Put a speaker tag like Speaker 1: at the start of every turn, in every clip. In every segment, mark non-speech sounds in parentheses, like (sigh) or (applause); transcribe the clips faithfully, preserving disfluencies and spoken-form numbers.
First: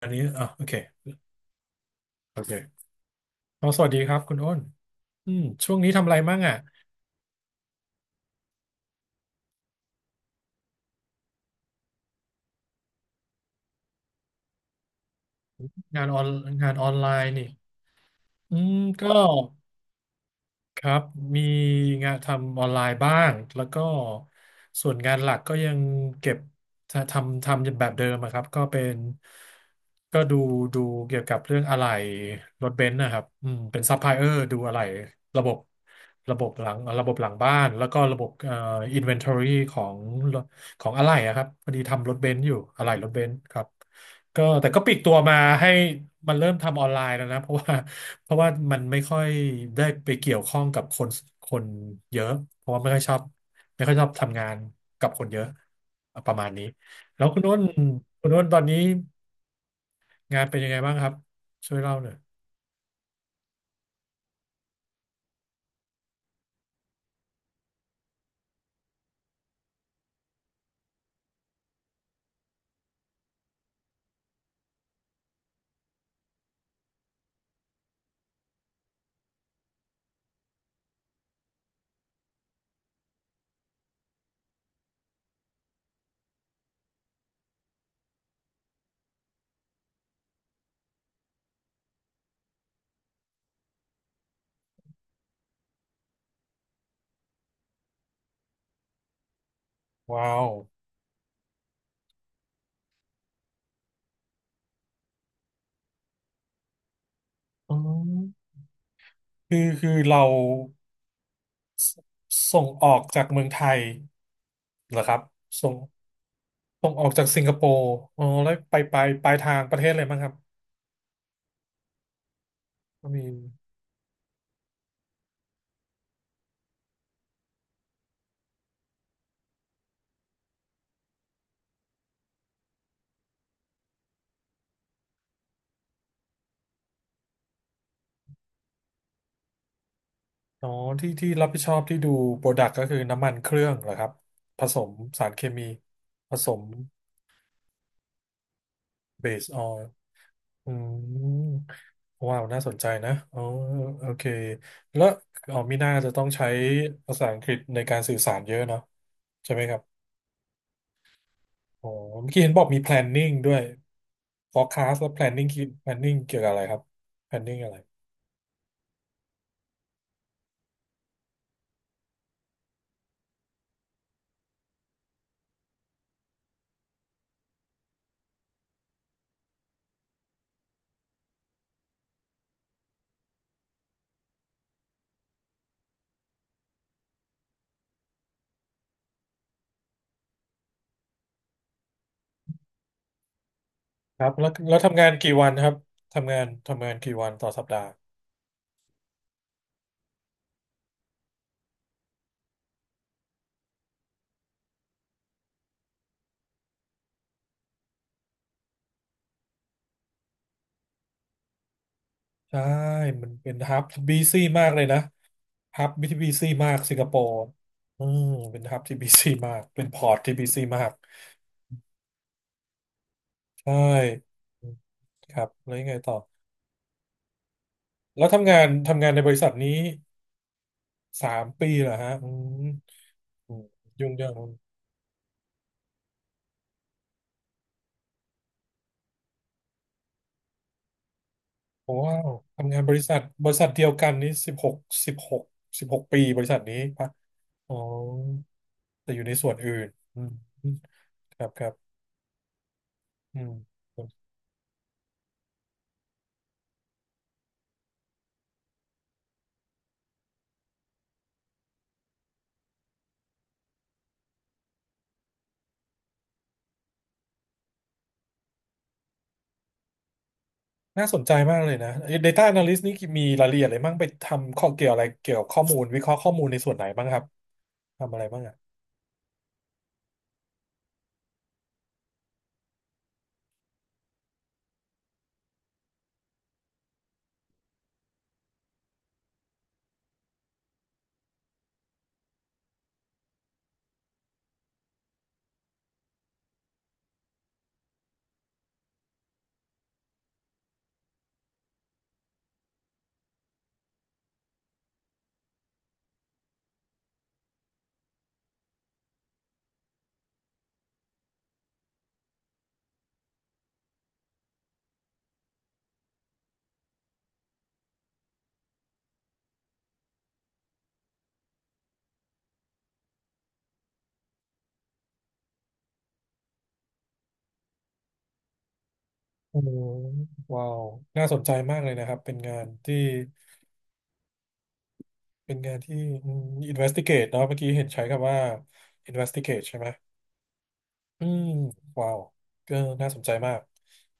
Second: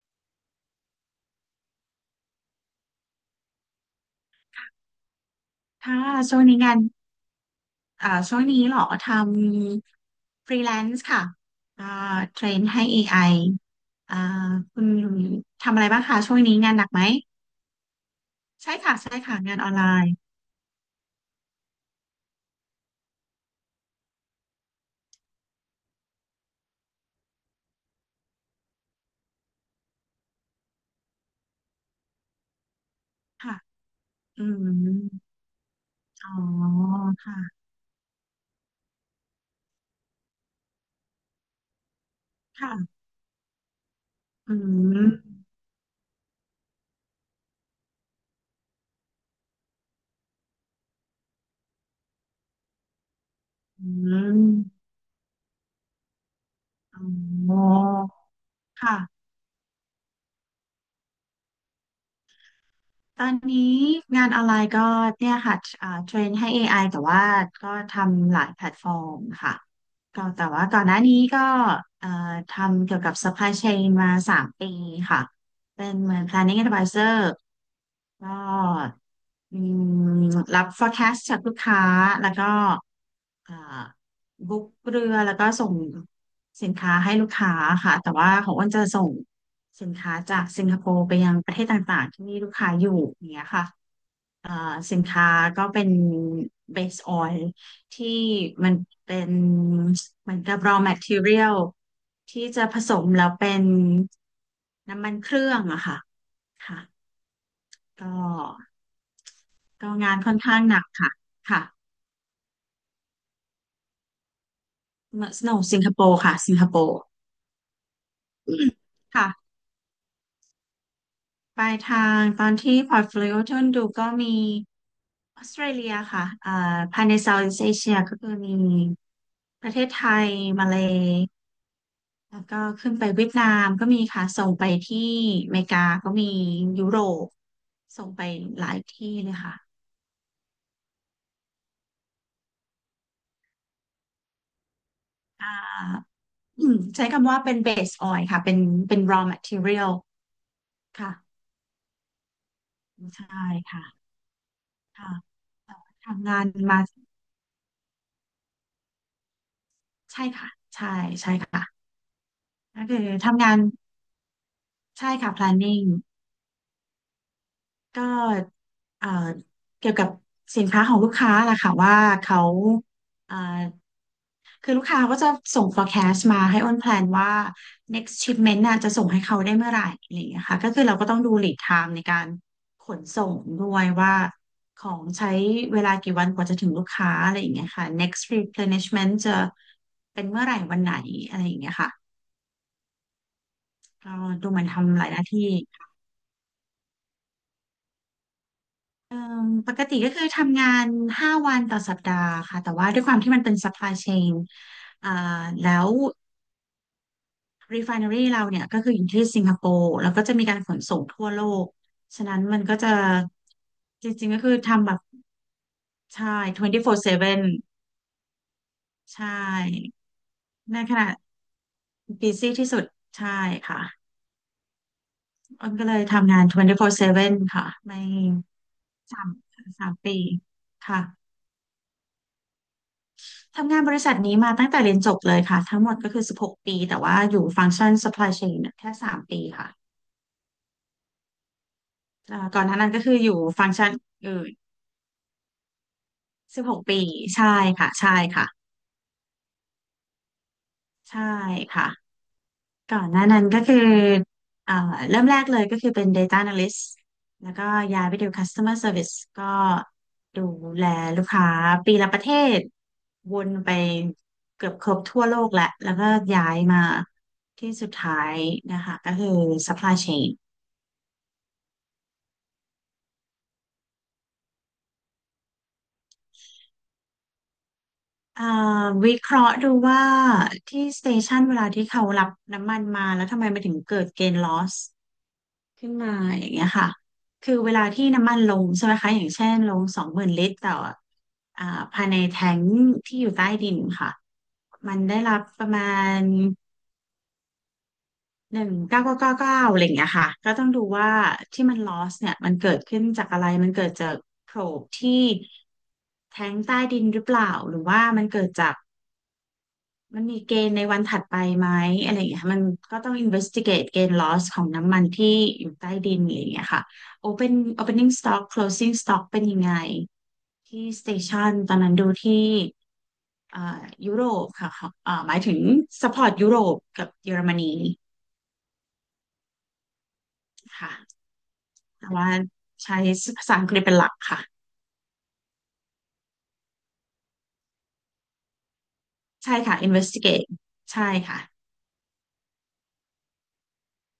Speaker 1: อันนี้อ๋อโอเคโอเคอ๋อสวัสดีครับคุณอ้นอืมช่วงนี้
Speaker 2: ค่ะ
Speaker 1: ทำอะไรมั่
Speaker 2: ช่ว
Speaker 1: ง
Speaker 2: ง
Speaker 1: อ่ะ
Speaker 2: นี้งานอ่าช่วงนี้เหรอ ทำฟรีแลนซ์ค่ะอ่าเทรนให้ เอ ไอ อไออ่าคุณทำอะไรบ้า
Speaker 1: งา
Speaker 2: ง
Speaker 1: นอ
Speaker 2: คะ
Speaker 1: อน
Speaker 2: ช่วงนี้
Speaker 1: งา
Speaker 2: งา
Speaker 1: น
Speaker 2: นห
Speaker 1: อ
Speaker 2: นั
Speaker 1: อ
Speaker 2: ก
Speaker 1: น
Speaker 2: ไหม
Speaker 1: ไลน์นี่อื
Speaker 2: ใช่
Speaker 1: ม
Speaker 2: ค่ะ
Speaker 1: ก็
Speaker 2: ใช่ค่ะ งานออนไลน์
Speaker 1: ครับมีงานทำออนไลน์บ้างแล้วก็ส่วนงานหลักก็ยังเก็บทำทำแบบเดิมอะครับก็เป็นก็ดูดูเกี่ยวกับเรื่องอะไหล่รถเบนซ์นะครับอื
Speaker 2: ค่ะ
Speaker 1: มเป็นซัพพลายเออร์
Speaker 2: อื
Speaker 1: ดูอะไหล่
Speaker 2: ม
Speaker 1: ระบบ
Speaker 2: อ๋อ
Speaker 1: ระบบหลังระบบหลังบ้า
Speaker 2: ค่ะ
Speaker 1: นแล้วก็ระบบเอ่ออินเวนทอรี่ของของอะไหล่อะครับพอดีทำรถเบนซ์อยู่อะไหล่
Speaker 2: ค่ะ
Speaker 1: รถเบนซ์ครับก็
Speaker 2: อื
Speaker 1: แต่ก็ปลี
Speaker 2: ม
Speaker 1: กตัวมาให้มันเริ่มทำออนไลน์แล้วนะเพราะว่า เพราะว่ามันไม่ค่อยได้ไปเกี่ยวข้องกับคนคนเยอะเพราะว่าไม่ค่อยชอบไม่
Speaker 2: อื
Speaker 1: ค่อยชอบทำ
Speaker 2: ม
Speaker 1: งานกับคนเยอะประมาณนี้แล้วคุณนุ่
Speaker 2: อ๋อ
Speaker 1: นคุณนุ้นตอนนี้
Speaker 2: ค่ะ
Speaker 1: งานเป็นยังไงบ้างครับช่วยเล่าหน่อย
Speaker 2: ตอนนี้งานออนไลน์ก็เนี่ยค่ะอ่าเทรนให้ เอ ไอ แต่ว่าก็ทำหลายแพลตฟอร์มค่ะก็แต่ว่าก่อนหน้านี้ก็เอ่อทำเกี่ยวกับ supply chain มาสามปีค่ะเป็นเหมือน planning advisor ก็อืมรับ forecast จากลูกค้าแล้วก็ อ่าบุ๊กเรือแล้วก็ส่งสินค้าให้ลูกค้าค่ะแต่ว่าของอ้นจะส่งสินค้าจากสิงคโปร์ไปยังประเทศต่างๆที่มีลูกค้าอยู่อย่างเงี้ยค่ะอ่าสินค้าก็เป็นเบสออยล์ที่มันเป็นเห
Speaker 1: ว้า
Speaker 2: มือน
Speaker 1: ว
Speaker 2: กับ raw material ที่จะผสมแล้วเป็นน้ำมันเครื่องอะค่ะค่ะ
Speaker 1: อ๋อ
Speaker 2: ก็
Speaker 1: คือคื
Speaker 2: ก็
Speaker 1: อ
Speaker 2: งาน
Speaker 1: เรา
Speaker 2: ค่อนข้างหนักค่ะค่ะ
Speaker 1: สส่งออกจากเมืองไทยเหรอครับ
Speaker 2: Snow
Speaker 1: ส่ง
Speaker 2: สิงคโปร์ค่ะสิงคโป
Speaker 1: ส่ง
Speaker 2: ร์
Speaker 1: ออกจากสิงคโปร์อ๋อแล้วไปไปปลาย
Speaker 2: ค่ะ
Speaker 1: ทางประเทศอะไรบ้างครับ
Speaker 2: ปลายทางตอนที่พอร์ต
Speaker 1: ก็
Speaker 2: โฟ
Speaker 1: มี
Speaker 2: ลิโอที่ดูก็มีออสเตรเลียค่ะอ่าภายใน Southeast Asia ก็คือมีประเทศไทยมาเลแล้วก็ขึ้นไปเวียดนามก็มีค่ะส่งไปที่อเมริกาก็มียุโรปส่งไปหลายที่เลยค่ะ
Speaker 1: อ๋อที่ที่รับผิดชอบที่ดูโปรดักต์ก็คือน้ำมันเครื่องเหรอครับผสมสารเค
Speaker 2: อ่
Speaker 1: มี
Speaker 2: า
Speaker 1: ผสม
Speaker 2: อืมใช้คำว่าเป็น base oil ค่ะเป็นเป็น raw
Speaker 1: เบสออยล์
Speaker 2: material
Speaker 1: อื
Speaker 2: ค่ะ
Speaker 1: มว้าวน่าสนใจนะ
Speaker 2: ใช่
Speaker 1: อ๋อ
Speaker 2: ค่ะ
Speaker 1: โอเคแล้ว
Speaker 2: ค่ะ
Speaker 1: อ๋อมีน่าจะต้อง
Speaker 2: ทำงาน
Speaker 1: ใช้
Speaker 2: มา
Speaker 1: ภาษาอังกฤษในการสื่อสารเยอะเนาะใช่ไหมครับ
Speaker 2: ใช่ค่ะใช่ใช่ค่ะ
Speaker 1: อ๋อเมื่อกี้เห็นบอกมี
Speaker 2: ก็คือ
Speaker 1: planning
Speaker 2: ทำงา
Speaker 1: ด้ว
Speaker 2: น
Speaker 1: ย forecast และ
Speaker 2: ใช่ค่ะ
Speaker 1: planning คือ
Speaker 2: planning
Speaker 1: planning เกี่ยวกับอะไรครับ planning อะไร
Speaker 2: ก็เอ่อเกี่ยวกับสินค้าของลูกค้าล่ะค่ะว่าเขาเอ่อคือลูกค้าก็จะส่ง forecast มาให้อ้นแพลนว่า next shipment น่ะจะส่งให้เขาได้เมื่อไหร่อะไรอย่างเงี้ยค่ะก็คือเราก็ต้องดู lead time ในการขนส่งด้วยว่าของใช้เวลากี่วันกว่าจะถึงลูกค้าอะไรอย่างเงี้ยค่ะ next replenishment จะเป็นเมื่อไหร่วันไหนอะไรอย่างเงี้ยค่ะก็
Speaker 1: ครับแล้
Speaker 2: ดู
Speaker 1: ว
Speaker 2: เหมัน
Speaker 1: แล้ว
Speaker 2: ทำ
Speaker 1: ทำ
Speaker 2: ห
Speaker 1: งา
Speaker 2: ลาย
Speaker 1: น
Speaker 2: หน้า
Speaker 1: กี่วั
Speaker 2: ที่
Speaker 1: นครับทำงานทำงานกี่วันต่อสัปดาห์
Speaker 2: เอ่มปกติก็คือทำงานห้าวันต่อสัปดาห์ค่ะแต่ว่าด้วยความที่มันเป็น supply chain อ่าแล้ว refinery เราเนี่ยก็คืออยู่ที่สิงคโปร์แล้วก็จะมีการขนส่งทั่วโลกฉะนั้น
Speaker 1: ใช่
Speaker 2: มันก็จะ
Speaker 1: มันเป็นฮับ
Speaker 2: จ
Speaker 1: บี
Speaker 2: ริงๆก็
Speaker 1: ซี่
Speaker 2: คือ
Speaker 1: มากเลย
Speaker 2: ทำแบ
Speaker 1: นะ
Speaker 2: บ
Speaker 1: ฮับที่บี
Speaker 2: ใช่
Speaker 1: ซี่มากสิงคโปร์
Speaker 2: ทเวนตี้โฟร์เซเว่น
Speaker 1: อืมเป็นฮับที่บี
Speaker 2: ใช
Speaker 1: ซี่มาก เป็น
Speaker 2: ่
Speaker 1: พอร์ตที่บีซี่
Speaker 2: ใน
Speaker 1: มาก
Speaker 2: ขณะ busy ที่สุดใช่
Speaker 1: ใช่
Speaker 2: ค่ะ
Speaker 1: อืมครับ
Speaker 2: อ้
Speaker 1: แล้
Speaker 2: น
Speaker 1: วยั
Speaker 2: ก็
Speaker 1: ง
Speaker 2: เล
Speaker 1: ไง
Speaker 2: ย
Speaker 1: ต่อ
Speaker 2: ทำงานทเวนตี้โฟร์เซเว่นค่ะไม่
Speaker 1: แล้วทำงานทำงานใน
Speaker 2: สา
Speaker 1: บ
Speaker 2: ม
Speaker 1: ริษัทนี้
Speaker 2: สามปีค่ะ
Speaker 1: สามปีเหรอฮะอืมอืม
Speaker 2: ทำงานบริ
Speaker 1: ยุ่
Speaker 2: ษั
Speaker 1: ง
Speaker 2: ท
Speaker 1: ยาก
Speaker 2: นี้
Speaker 1: มั้ง
Speaker 2: มาตั้งแต่เรียนจบเลยค่ะทั้งหมดก็คือสิบหกปีแต่ว่าอยู่ฟังก์ชัน supply chain เนี่ยแค่สามปีค่ะ
Speaker 1: โอ้ว้าว
Speaker 2: เอ่อก่อนห
Speaker 1: ทำ
Speaker 2: น้า
Speaker 1: งาน
Speaker 2: นั้
Speaker 1: บ
Speaker 2: นก็
Speaker 1: ริ
Speaker 2: คื
Speaker 1: ษั
Speaker 2: อ
Speaker 1: ท
Speaker 2: อยู่
Speaker 1: บริ
Speaker 2: ฟั
Speaker 1: ษัท
Speaker 2: งก์
Speaker 1: เดี
Speaker 2: ชั
Speaker 1: ย
Speaker 2: น
Speaker 1: วกันนี้
Speaker 2: อื่
Speaker 1: สิ
Speaker 2: น
Speaker 1: บหกสิบหกสิบหกปีบริษัทนี้
Speaker 2: สิบหกปี
Speaker 1: ปะ
Speaker 2: ใช่
Speaker 1: อ๋อ
Speaker 2: ค่ะใช่ค่ะ
Speaker 1: แต่อยู่ในส่วนอื่นอืม
Speaker 2: ใช่
Speaker 1: ครับครับ
Speaker 2: ค่ะ ก่อนหน้า
Speaker 1: อื
Speaker 2: นั้นก็คือ
Speaker 1: ม
Speaker 2: เอ่อเริ่มแรกเลยก็คือเป็น Data Analyst แล้วก็ย้ายไปดู Customer Service ก็ดูแลลูกค้าปีละประเทศวนไปเกือบครบทั่วโลกแหละ แล้วก็ย้ายมาที่สุดท้ายนะคะก็คือ Supply Chain
Speaker 1: น่าสนใจมากเลยนะ Data Analyst นี่มีรายละเอียดอะไรบ้างไปทำข้อเกี่ยวอะไรเกี่ยวกับข้อมูลวิเคราะห์ข้อมูลในส่วนไหนบ้างครับทำอะไรบ้า
Speaker 2: เอ่
Speaker 1: ง
Speaker 2: อ
Speaker 1: อ่ะ
Speaker 2: วิเคราะห์ดูว่าที่สเตชันเวลาที่เขารับน้ำมันมาแล้วทำไมมันถึงเกิด gain loss ขึ้นมาอย่างเงี้ยค่ะคือเวลาที่น้ำมันลงใช่ไหมคะอย่างเช่นลงสองหมื่นลิตรต่ออ่าภายในแทงค์ที่อยู่ใต้ดินค่ะมันได้รับประมาณหนึ่งเก้าเก้าเก้าเก้าอะไรอย่างเงี้ยค่ะก็ต้องดูว่าที่มัน loss เนี่ยมันเกิดขึ้นจากอะไรมันเกิดจากโพรบที่แทงค์ใต้ดินหรือเปล่า หรือว่ามันเกิดจาก มันมีเกณฑ์ในวันถัดไปไหมอะไรอย่างเงี้ยมันก็ต้อง investigate เกณฑ์ loss ของน้ำมันที่อยู่ใต้ดินอะไรอย่างเงี้ยค่ะ open opening stock closing stock เป็นยังไงที่ station ตอนนั้นดูที่เอ่อยุโรปค่ะค่ะเอ่อหมายถึง support ยุโรปกับเยอรมนี
Speaker 1: โอ้ว้าว
Speaker 2: ค่ะ
Speaker 1: น่าสนใจมากเลยนะ
Speaker 2: แต่
Speaker 1: ครับ
Speaker 2: ว่า
Speaker 1: เป็นงานที่
Speaker 2: ใช้ภาษาอังกฤษเป็นหลักค่ะ
Speaker 1: เป็นงานที่อืม investigate เนอะเมื่อกี้เห็นใช้คำว่า
Speaker 2: ใช่
Speaker 1: investigate
Speaker 2: ค่ะ
Speaker 1: ใช่ไหม
Speaker 2: investigate ใช่
Speaker 1: อื
Speaker 2: ค่ะ
Speaker 1: มว้าวก็น่าสนใจมาก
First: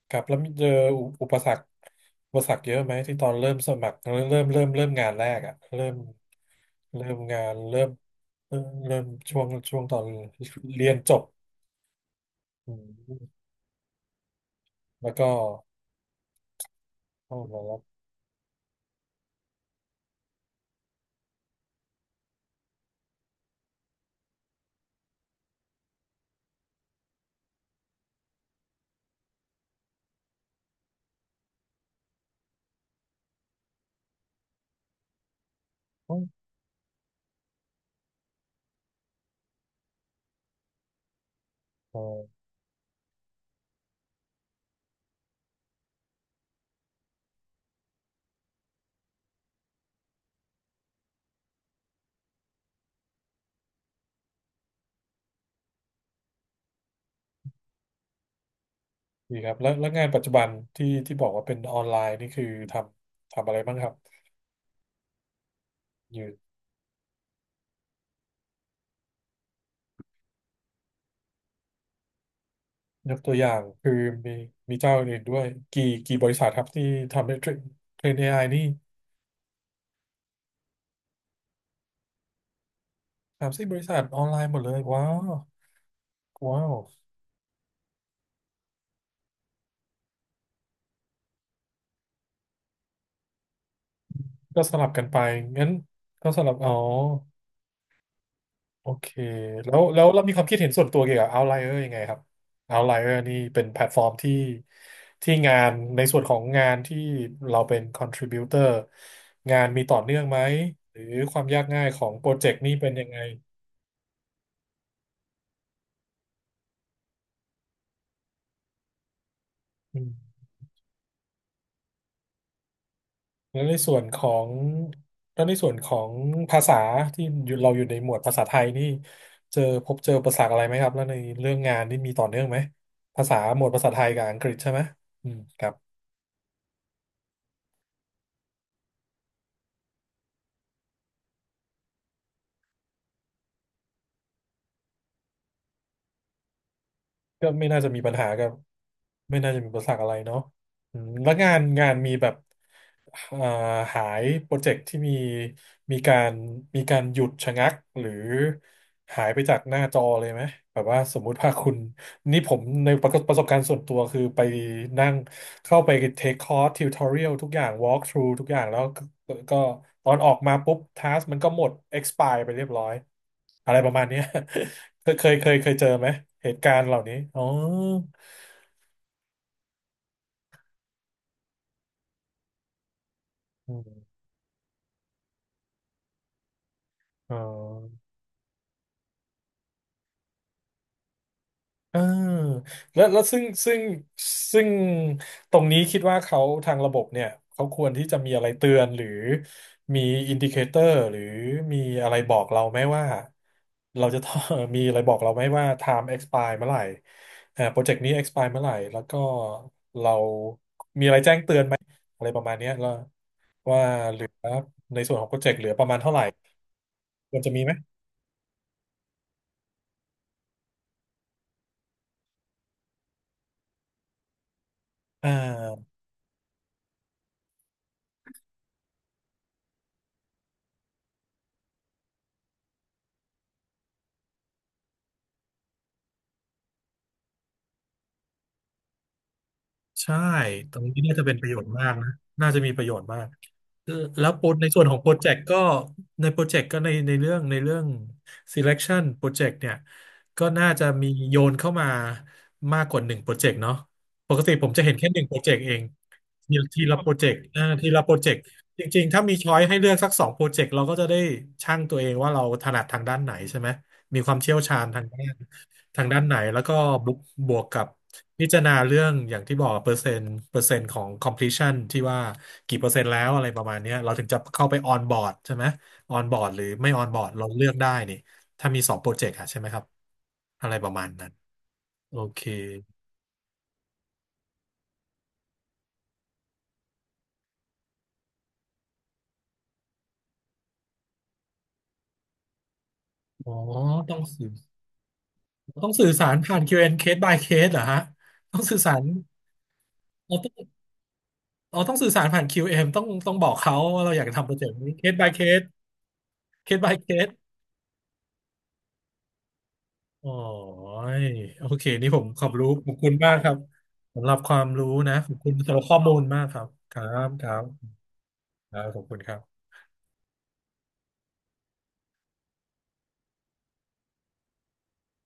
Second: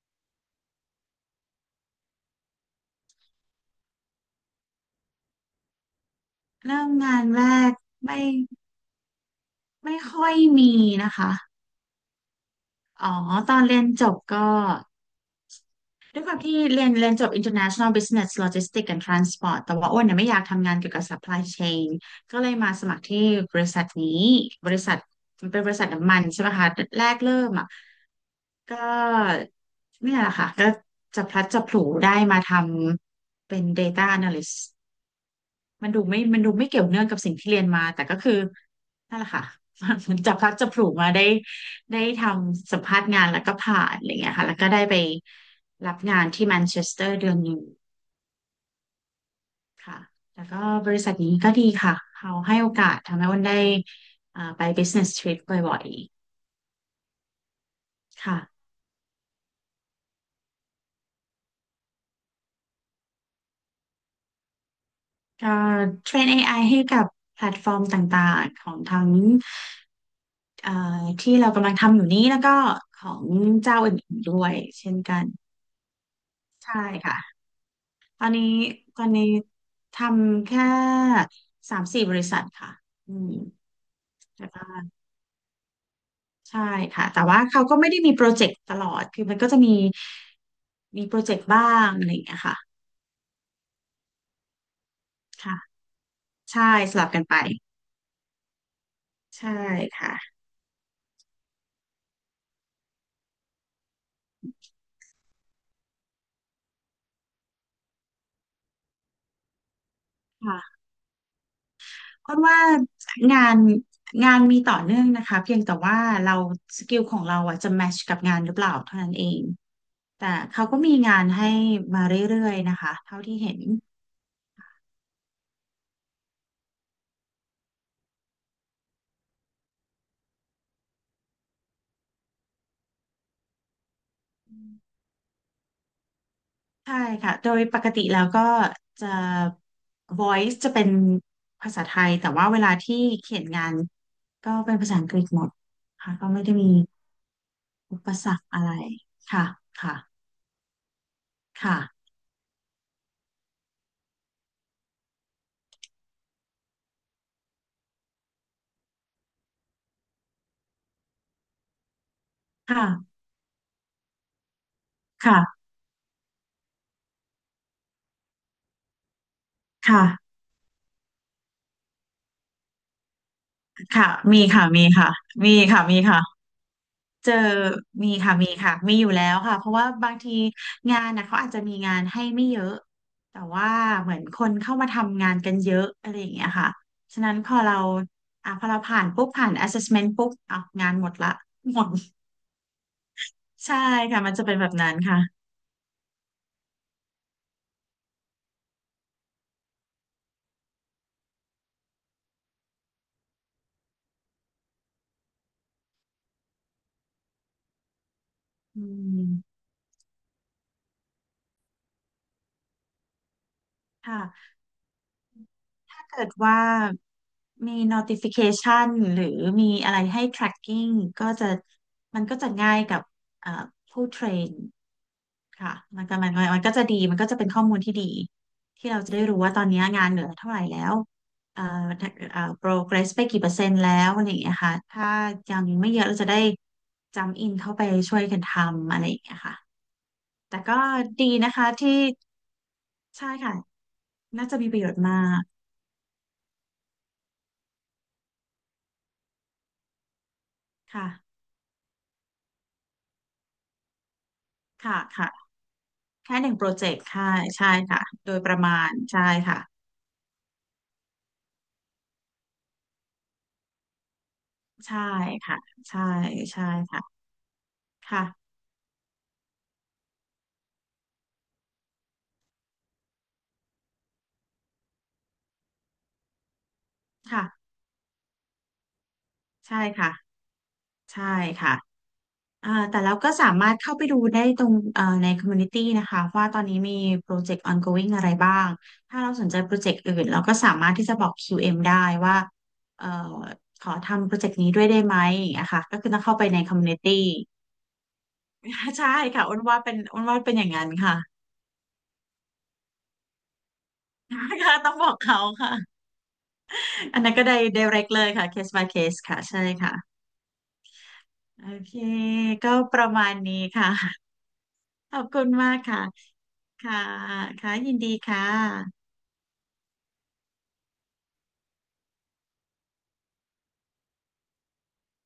Speaker 1: ครับแล้วมีเจออุอุปสรรคอุปสรรคเยอะไหมที่ตอนเริ่มสมัครเริ่มเริ่มเริ่มเริ่มงานแรกอะเริ่ม
Speaker 2: เริ่ม
Speaker 1: เริ่
Speaker 2: งา
Speaker 1: ม
Speaker 2: น
Speaker 1: งา
Speaker 2: แร
Speaker 1: น
Speaker 2: ก
Speaker 1: เริ่ม
Speaker 2: ไม่
Speaker 1: เริ่มเริ่มช่วงช่วงต
Speaker 2: ไม่
Speaker 1: อน
Speaker 2: ค่อยมี
Speaker 1: เรียนจ
Speaker 2: นะ
Speaker 1: บ
Speaker 2: คะ
Speaker 1: อืม
Speaker 2: อ๋อตอนเรียนจบก็
Speaker 1: แล้วก็
Speaker 2: ด้วยความที่เรียนเรียนจบ
Speaker 1: เข้ามาแล้ว
Speaker 2: International Business Logistics and Transport แต่ว่าอ้วนเนี่ยไม่อยากทำงานเกี่ยวกับ supply chain ก็เลยมาสมัครที่บริษัทนี้บริษัทมันเป็นบริษัทน้ำมันใช่ไหมคะแรกเริ่มอ่ะก็เนี่ยแหละค่ะก็จะพลัดจะผลูได้มาทำเป็น Data Analyst มันดูไม่
Speaker 1: เออ
Speaker 2: มันดูไม่เกี่ยวเนื่องกับสิ่งที่เรียนมาแต่ก็คือนั่นแหละค่ะ (laughs) เหมันจับพลัดจับผลูมาได้
Speaker 1: เอ
Speaker 2: ได้ท
Speaker 1: อ
Speaker 2: ำสัมภาษณ์งานแล้วก็ผ่านอะไรเงี้ยค่ะแล้วก็ได้ไปรับงานที่แมนเชสเตอร์เดือนหนึ่งค่ะ แล้วก็บริษัทนี้ก็ดีค่ะ เขาให้โอกาสทำให้อ้นได้อ่าไป business trip บ่อยๆ ค่ะ
Speaker 1: ดีครับแล้วแล้วงานปัจจุบันที่ที่บอกว่าเป็นออนไลน์นี่คือทำทำอะไรบ้างครับ
Speaker 2: ก็เท
Speaker 1: อ
Speaker 2: รน
Speaker 1: ยู่
Speaker 2: เอ ไอ ให้กับแพลตฟอร์มต่างๆ ของทั้งเอ่อที่เรากำลังทำอยู่นี้แล้วก็ขอ
Speaker 1: ยก
Speaker 2: ง
Speaker 1: ตัวอย่าง
Speaker 2: เจ้า
Speaker 1: คือ
Speaker 2: อื่นๆ
Speaker 1: มี
Speaker 2: ด้วย
Speaker 1: มี
Speaker 2: เช่
Speaker 1: เจ้า
Speaker 2: นกั
Speaker 1: อื่น
Speaker 2: น
Speaker 1: ด้วยกี่กี่บริษัทครับ
Speaker 2: ใช่
Speaker 1: ที่
Speaker 2: ค่ะ
Speaker 1: ทำให้เทรนเทรน
Speaker 2: ตอน
Speaker 1: เอ ไอ
Speaker 2: นี้
Speaker 1: นี่
Speaker 2: ตอนนี้ทำแค่สามสี่บริษัทค่ะอืม
Speaker 1: สามสิบบริษัทออนไล
Speaker 2: แต่
Speaker 1: น์หมดเลย
Speaker 2: ว่า
Speaker 1: ว้าว
Speaker 2: ใช่
Speaker 1: ว้าว
Speaker 2: ค่ะแต่ว่าเขาก็ไม่ได้มีโปรเจกต์ตลอดคือมันก็จะมีมีโปรเจกต์บ้างอะไรอย่างเงี้ยค่ะ
Speaker 1: ก็สลับกันไป
Speaker 2: ค่ะ
Speaker 1: งั้นก็สลับ
Speaker 2: ใช่
Speaker 1: อ๋อ
Speaker 2: สลับกันไป
Speaker 1: โอเค
Speaker 2: ใช่
Speaker 1: แล้วแล้ว
Speaker 2: ค่ะ
Speaker 1: เรามีความคิดเห็นส่วนตัวเกี่ยวกับ Outlier ยังไงครับ Outlier นี่เป็นแพลตฟอร์มที่ที่งานในส่วนของงานที่เราเป็น contributor งานมีต่อเนื่องไหม
Speaker 2: ค่ะ
Speaker 1: หรือความยากง่ายของโปร
Speaker 2: อ้น
Speaker 1: เจก
Speaker 2: ว่า
Speaker 1: ต์นี่เป็นยังไง
Speaker 2: งานงานมีต่อเนื่องนะคะเพียงแต่ว่าเราสกิลของเราอ่ะจะแมชกับงานหรือเปล่าเท่านั้นเองแต่เขาก็มีงานให้มาเรื่อยๆนะคะเท่าที่เห็
Speaker 1: แล้
Speaker 2: น
Speaker 1: วในส่วนของแล้วในส่วนของภาษาที่อยู่เราอยู่ในหมวดภาษาไทยนี่เจอพบเจออุปสรรคอะไรไหมครับแล้วในเรื่องงานนี่มีต่อเนื่องไหมภาษาหมวดภาษาไทยกับอังกฤษใช่ไหมอืมครับ
Speaker 2: ใช่ค่ะ โดยปกติแล้วก็จะ voice จะเป็นภาษาไทย แต่ว่าเวลาที่เขียนงานก็เป็นภาษาอังกฤษหมดค่ะ ก็ไม่ได้มี
Speaker 1: ก็ไม่น่าจะ
Speaker 2: อุ
Speaker 1: มี
Speaker 2: ป
Speaker 1: ปัญหา
Speaker 2: สรร
Speaker 1: กั
Speaker 2: ค
Speaker 1: บ
Speaker 2: อะไร
Speaker 1: ไม่
Speaker 2: ค่ะ
Speaker 1: น่าจะมีอุปสร
Speaker 2: ค่ะ
Speaker 1: รคอะไรเนาะอืมแล้วงาน
Speaker 2: ค่ะ
Speaker 1: งานมีแบบเอ่อหายโปรเจกต์ที่มีมีการมีการหยุดชะงักหรือหายไปจากหน้าจอเลยไหมแบบว่าสมมุติว่าคุณนี่ผมในประ
Speaker 2: ค่ะ
Speaker 1: ประสบการณ์ส่วนตัวคือไปนั่ง
Speaker 2: ค่ะ
Speaker 1: เข้าไปเทคคอร์สทิวทอเรียลทุกอย่างวอล์กทรูทุกอย่างแล้วก็ก็ตอนออก
Speaker 2: ค่ะ
Speaker 1: มาปุ๊บทัสมันก็หมด expire ไปเรียบร้อย อะไรประมาณ
Speaker 2: ค่ะ
Speaker 1: เนี้ย
Speaker 2: มีค่ะ มี
Speaker 1: (laughs) เค
Speaker 2: ค่ะ
Speaker 1: ยเคยเค
Speaker 2: มี
Speaker 1: ยเคย
Speaker 2: ค่ะ
Speaker 1: เจอ
Speaker 2: มี
Speaker 1: ไหม
Speaker 2: ค่ะ
Speaker 1: เหตุการณ์เหล่านี้
Speaker 2: เจอ
Speaker 1: อ๋อ
Speaker 2: มีค่ะมีค่ะมีอยู่แล้วค่ะเพราะว่าบางทีงานนะเขาอาจจะมีงานให้ไม่เยอะแต่ว่า
Speaker 1: อื
Speaker 2: เหมื
Speaker 1: ม
Speaker 2: อนคนเข้ามาทำงานกันเยอะอะไรอย่างเงี้ยค่ะฉะ
Speaker 1: อ๋
Speaker 2: นั้
Speaker 1: อ
Speaker 2: นพอเราอ่ะพอเราผ่านปุ๊บผ่าน assessment ปุ๊บอ่ะงานหมดละหมด
Speaker 1: เออแล้วแล้วซึ่งซึ่
Speaker 2: ใช่
Speaker 1: ง
Speaker 2: ค่ะมันจะเป็น
Speaker 1: ซึ่
Speaker 2: แบ
Speaker 1: ง
Speaker 2: บนั้นค่ะ
Speaker 1: ตรงนี้คิดว่าเขาทางระบบเนี่ยเขาควรที่จะมีอะไรเตือนหรือมีอินดิเคเตอร์หรือมีอะไรบอกเราไหมว่าเราจะต้อง (laughs) มีอะไรบอกเราไหมว่า time expire เมื่อไหร่อ่าโปรเจกต์นี้ expire เมื่อไหร่
Speaker 2: อื
Speaker 1: แล้วก็
Speaker 2: ม
Speaker 1: เรามีอะไรแจ้งเตือนไหมอะไรประมาณเนี้ยแล้ว ว่าเหลือ
Speaker 2: ค่ะ
Speaker 1: ในส่วนของโปรเจกต์เหลือประมาณ
Speaker 2: ถ้า
Speaker 1: เท่าไหร่
Speaker 2: เกิดว่า
Speaker 1: ควรจะมีไหม
Speaker 2: มี notification หรือมีอะไรให้ tracking ก็จะมันก็จะง่ายกับเอ่อผู้เทรน
Speaker 1: อ่า
Speaker 2: ค่ะมันก็มันก็มันก็จะดีมันก็จะเป็นข้อมูลที่ดีที่เราจะได้รู้ว่าตอนนี้งานเหลือเท่าไหร่แล้วเอ่อเอ่อ progress ไปกี่เปอร์เซ็นต์แล้วอะไรอย่างเงี้ยค่ะถ้ายังไม่เยอะเราจะได้จำอินเข้าไปช่วยกันทำอะไรอย่างเงี้ยค่ะ
Speaker 1: ใช่
Speaker 2: แต่
Speaker 1: ต
Speaker 2: ก็
Speaker 1: รงนี้น่าจะ
Speaker 2: ดี
Speaker 1: เป็นประ
Speaker 2: นะ
Speaker 1: โยช
Speaker 2: คะ
Speaker 1: น์มา
Speaker 2: ที่
Speaker 1: กนะน่าจะมีประโยชน์มาก
Speaker 2: ใช่ค่ะ
Speaker 1: แล้วโป
Speaker 2: น่า
Speaker 1: ร
Speaker 2: จะ
Speaker 1: ใน
Speaker 2: มีป
Speaker 1: ส่
Speaker 2: ระ
Speaker 1: ว
Speaker 2: โย
Speaker 1: นข
Speaker 2: ช
Speaker 1: อง
Speaker 2: น์
Speaker 1: โปร
Speaker 2: มา
Speaker 1: เจก
Speaker 2: ก
Speaker 1: ต์ก็ในโปรเจกต์ก็ในในเรื่องในเรื่อง selection โปรเจกต์เนี่ยก็น่าจะมี
Speaker 2: ค่ะ
Speaker 1: โยนเข้ามามากกว่าหนึ่งโปรเจกต์เนาะปกติผมจะเห็น
Speaker 2: ค่ะ
Speaker 1: แค่หนึ่ง
Speaker 2: ค่ะ
Speaker 1: โปรเจกต์เอง
Speaker 2: แค่หนึ่
Speaker 1: ที
Speaker 2: งโป
Speaker 1: ละ
Speaker 2: ร
Speaker 1: ที
Speaker 2: เจก
Speaker 1: ละ
Speaker 2: ต์
Speaker 1: โปรเจ
Speaker 2: ค่ะ
Speaker 1: กต์อ่า
Speaker 2: ใช่
Speaker 1: ทีละ
Speaker 2: ค่ะ
Speaker 1: โปรเจ
Speaker 2: โด
Speaker 1: ก
Speaker 2: ย
Speaker 1: ต์
Speaker 2: ประ
Speaker 1: จ
Speaker 2: มาณ
Speaker 1: ริงๆถ้า
Speaker 2: ใช่
Speaker 1: มีช้อ
Speaker 2: ค่ะ
Speaker 1: ยให้เลือกสักสองโปรเจกต์เราก็จะได้ชั่งตัวเองว่าเราถนัดทางด้านไหนใช่ไหมมีความเชี่ยวชาญ
Speaker 2: ใช่
Speaker 1: ทางด้าน
Speaker 2: ค่ะใช่
Speaker 1: ทางด้านไหนแล้ว
Speaker 2: ใช่
Speaker 1: ก็บวก
Speaker 2: ค่ะ
Speaker 1: บวกกับ พิ
Speaker 2: ค่ะ
Speaker 1: จารณาเรื่องอย่างที่บอกเปอร์เซ็นต์เปอร์เซ็นต์ของ completion ที่ว่ากี่เปอร์เซ็นต์แล้วอะไรประมาณเนี้ยเราถึงจะเข้าไป on board ใช่ไหม on board หรือไม่ on board เราเลื
Speaker 2: ค่ะ
Speaker 1: อกได้นี่ถ้ามีสองโปรเจกต์อะใช่ไหมค
Speaker 2: ใช่
Speaker 1: รับ
Speaker 2: ค่ะ
Speaker 1: อะไรประมาณ
Speaker 2: ใช่
Speaker 1: นั้น
Speaker 2: ค่ะ
Speaker 1: โอเค
Speaker 2: อ่าแต่เราก็สามารถเข้าไปดูได้ตรงเอ่อในคอมมูนิตี้นะคะว่าตอนนี้มีโปรเจกต์ ongoing อะไรบ้างถ้าเราสนใจโปรเจกต์อื่นเราก็สามารถที่จะบอก คิว เอ็ม ได้ว่าเอ่อ
Speaker 1: อ๋อ
Speaker 2: ขอ
Speaker 1: ต้อง
Speaker 2: ทำโปรเจ
Speaker 1: สื่อ
Speaker 2: กต์นี้ด้วยได้ไหมนะค่ะ
Speaker 1: ต้อง
Speaker 2: ก็คื
Speaker 1: สื่
Speaker 2: อ
Speaker 1: อ
Speaker 2: ต้อง
Speaker 1: สา
Speaker 2: เข้า
Speaker 1: ร
Speaker 2: ไป
Speaker 1: ผ่า
Speaker 2: ใน
Speaker 1: น
Speaker 2: ค
Speaker 1: q
Speaker 2: อมมู
Speaker 1: m
Speaker 2: นิตี้
Speaker 1: case by case เหรอฮะต้องสื่อสา
Speaker 2: (laughs)
Speaker 1: ร
Speaker 2: ใช่ค่ะอ้นว่าเป็นอ้น
Speaker 1: เรา
Speaker 2: ว่า
Speaker 1: ต้อ
Speaker 2: เป็นอย่าง
Speaker 1: ง
Speaker 2: นั้นค่ะ
Speaker 1: เราต้องสื่อสารผ่าน คิว เอ็ม ต้องต้องบอกเขาว่าเราอยากจะทำโปร
Speaker 2: (laughs)
Speaker 1: เจกต์
Speaker 2: ค่ะ
Speaker 1: นี้
Speaker 2: ต้องบอ
Speaker 1: case
Speaker 2: ก
Speaker 1: by
Speaker 2: เขา
Speaker 1: case
Speaker 2: ค่ะ
Speaker 1: case by
Speaker 2: อันนั้
Speaker 1: case
Speaker 2: นก็ได้ direct เลยค่ะ case by case ค่ะใช่ค่ะ
Speaker 1: โอ๋อโอ
Speaker 2: โอ
Speaker 1: เค
Speaker 2: เค
Speaker 1: นี่ผมขอบรู้
Speaker 2: ก็
Speaker 1: ขอ
Speaker 2: ป
Speaker 1: บคุ
Speaker 2: ระ
Speaker 1: ณ
Speaker 2: มา
Speaker 1: มา
Speaker 2: ณ
Speaker 1: กครับ
Speaker 2: นี้ค่ะ
Speaker 1: สำหรับความรู้
Speaker 2: (laughs) ข
Speaker 1: นะ
Speaker 2: อบ
Speaker 1: ขอบ
Speaker 2: คุ
Speaker 1: คุ
Speaker 2: ณ
Speaker 1: ณ
Speaker 2: มา
Speaker 1: สำห
Speaker 2: ก
Speaker 1: รับข้อ
Speaker 2: ค่ะ
Speaker 1: มูลมากครับ ค
Speaker 2: ค่ะ
Speaker 1: รับ ครั
Speaker 2: ค่ะยิ
Speaker 1: บ
Speaker 2: นดีค่ะ
Speaker 1: ครับขอบคุณครับ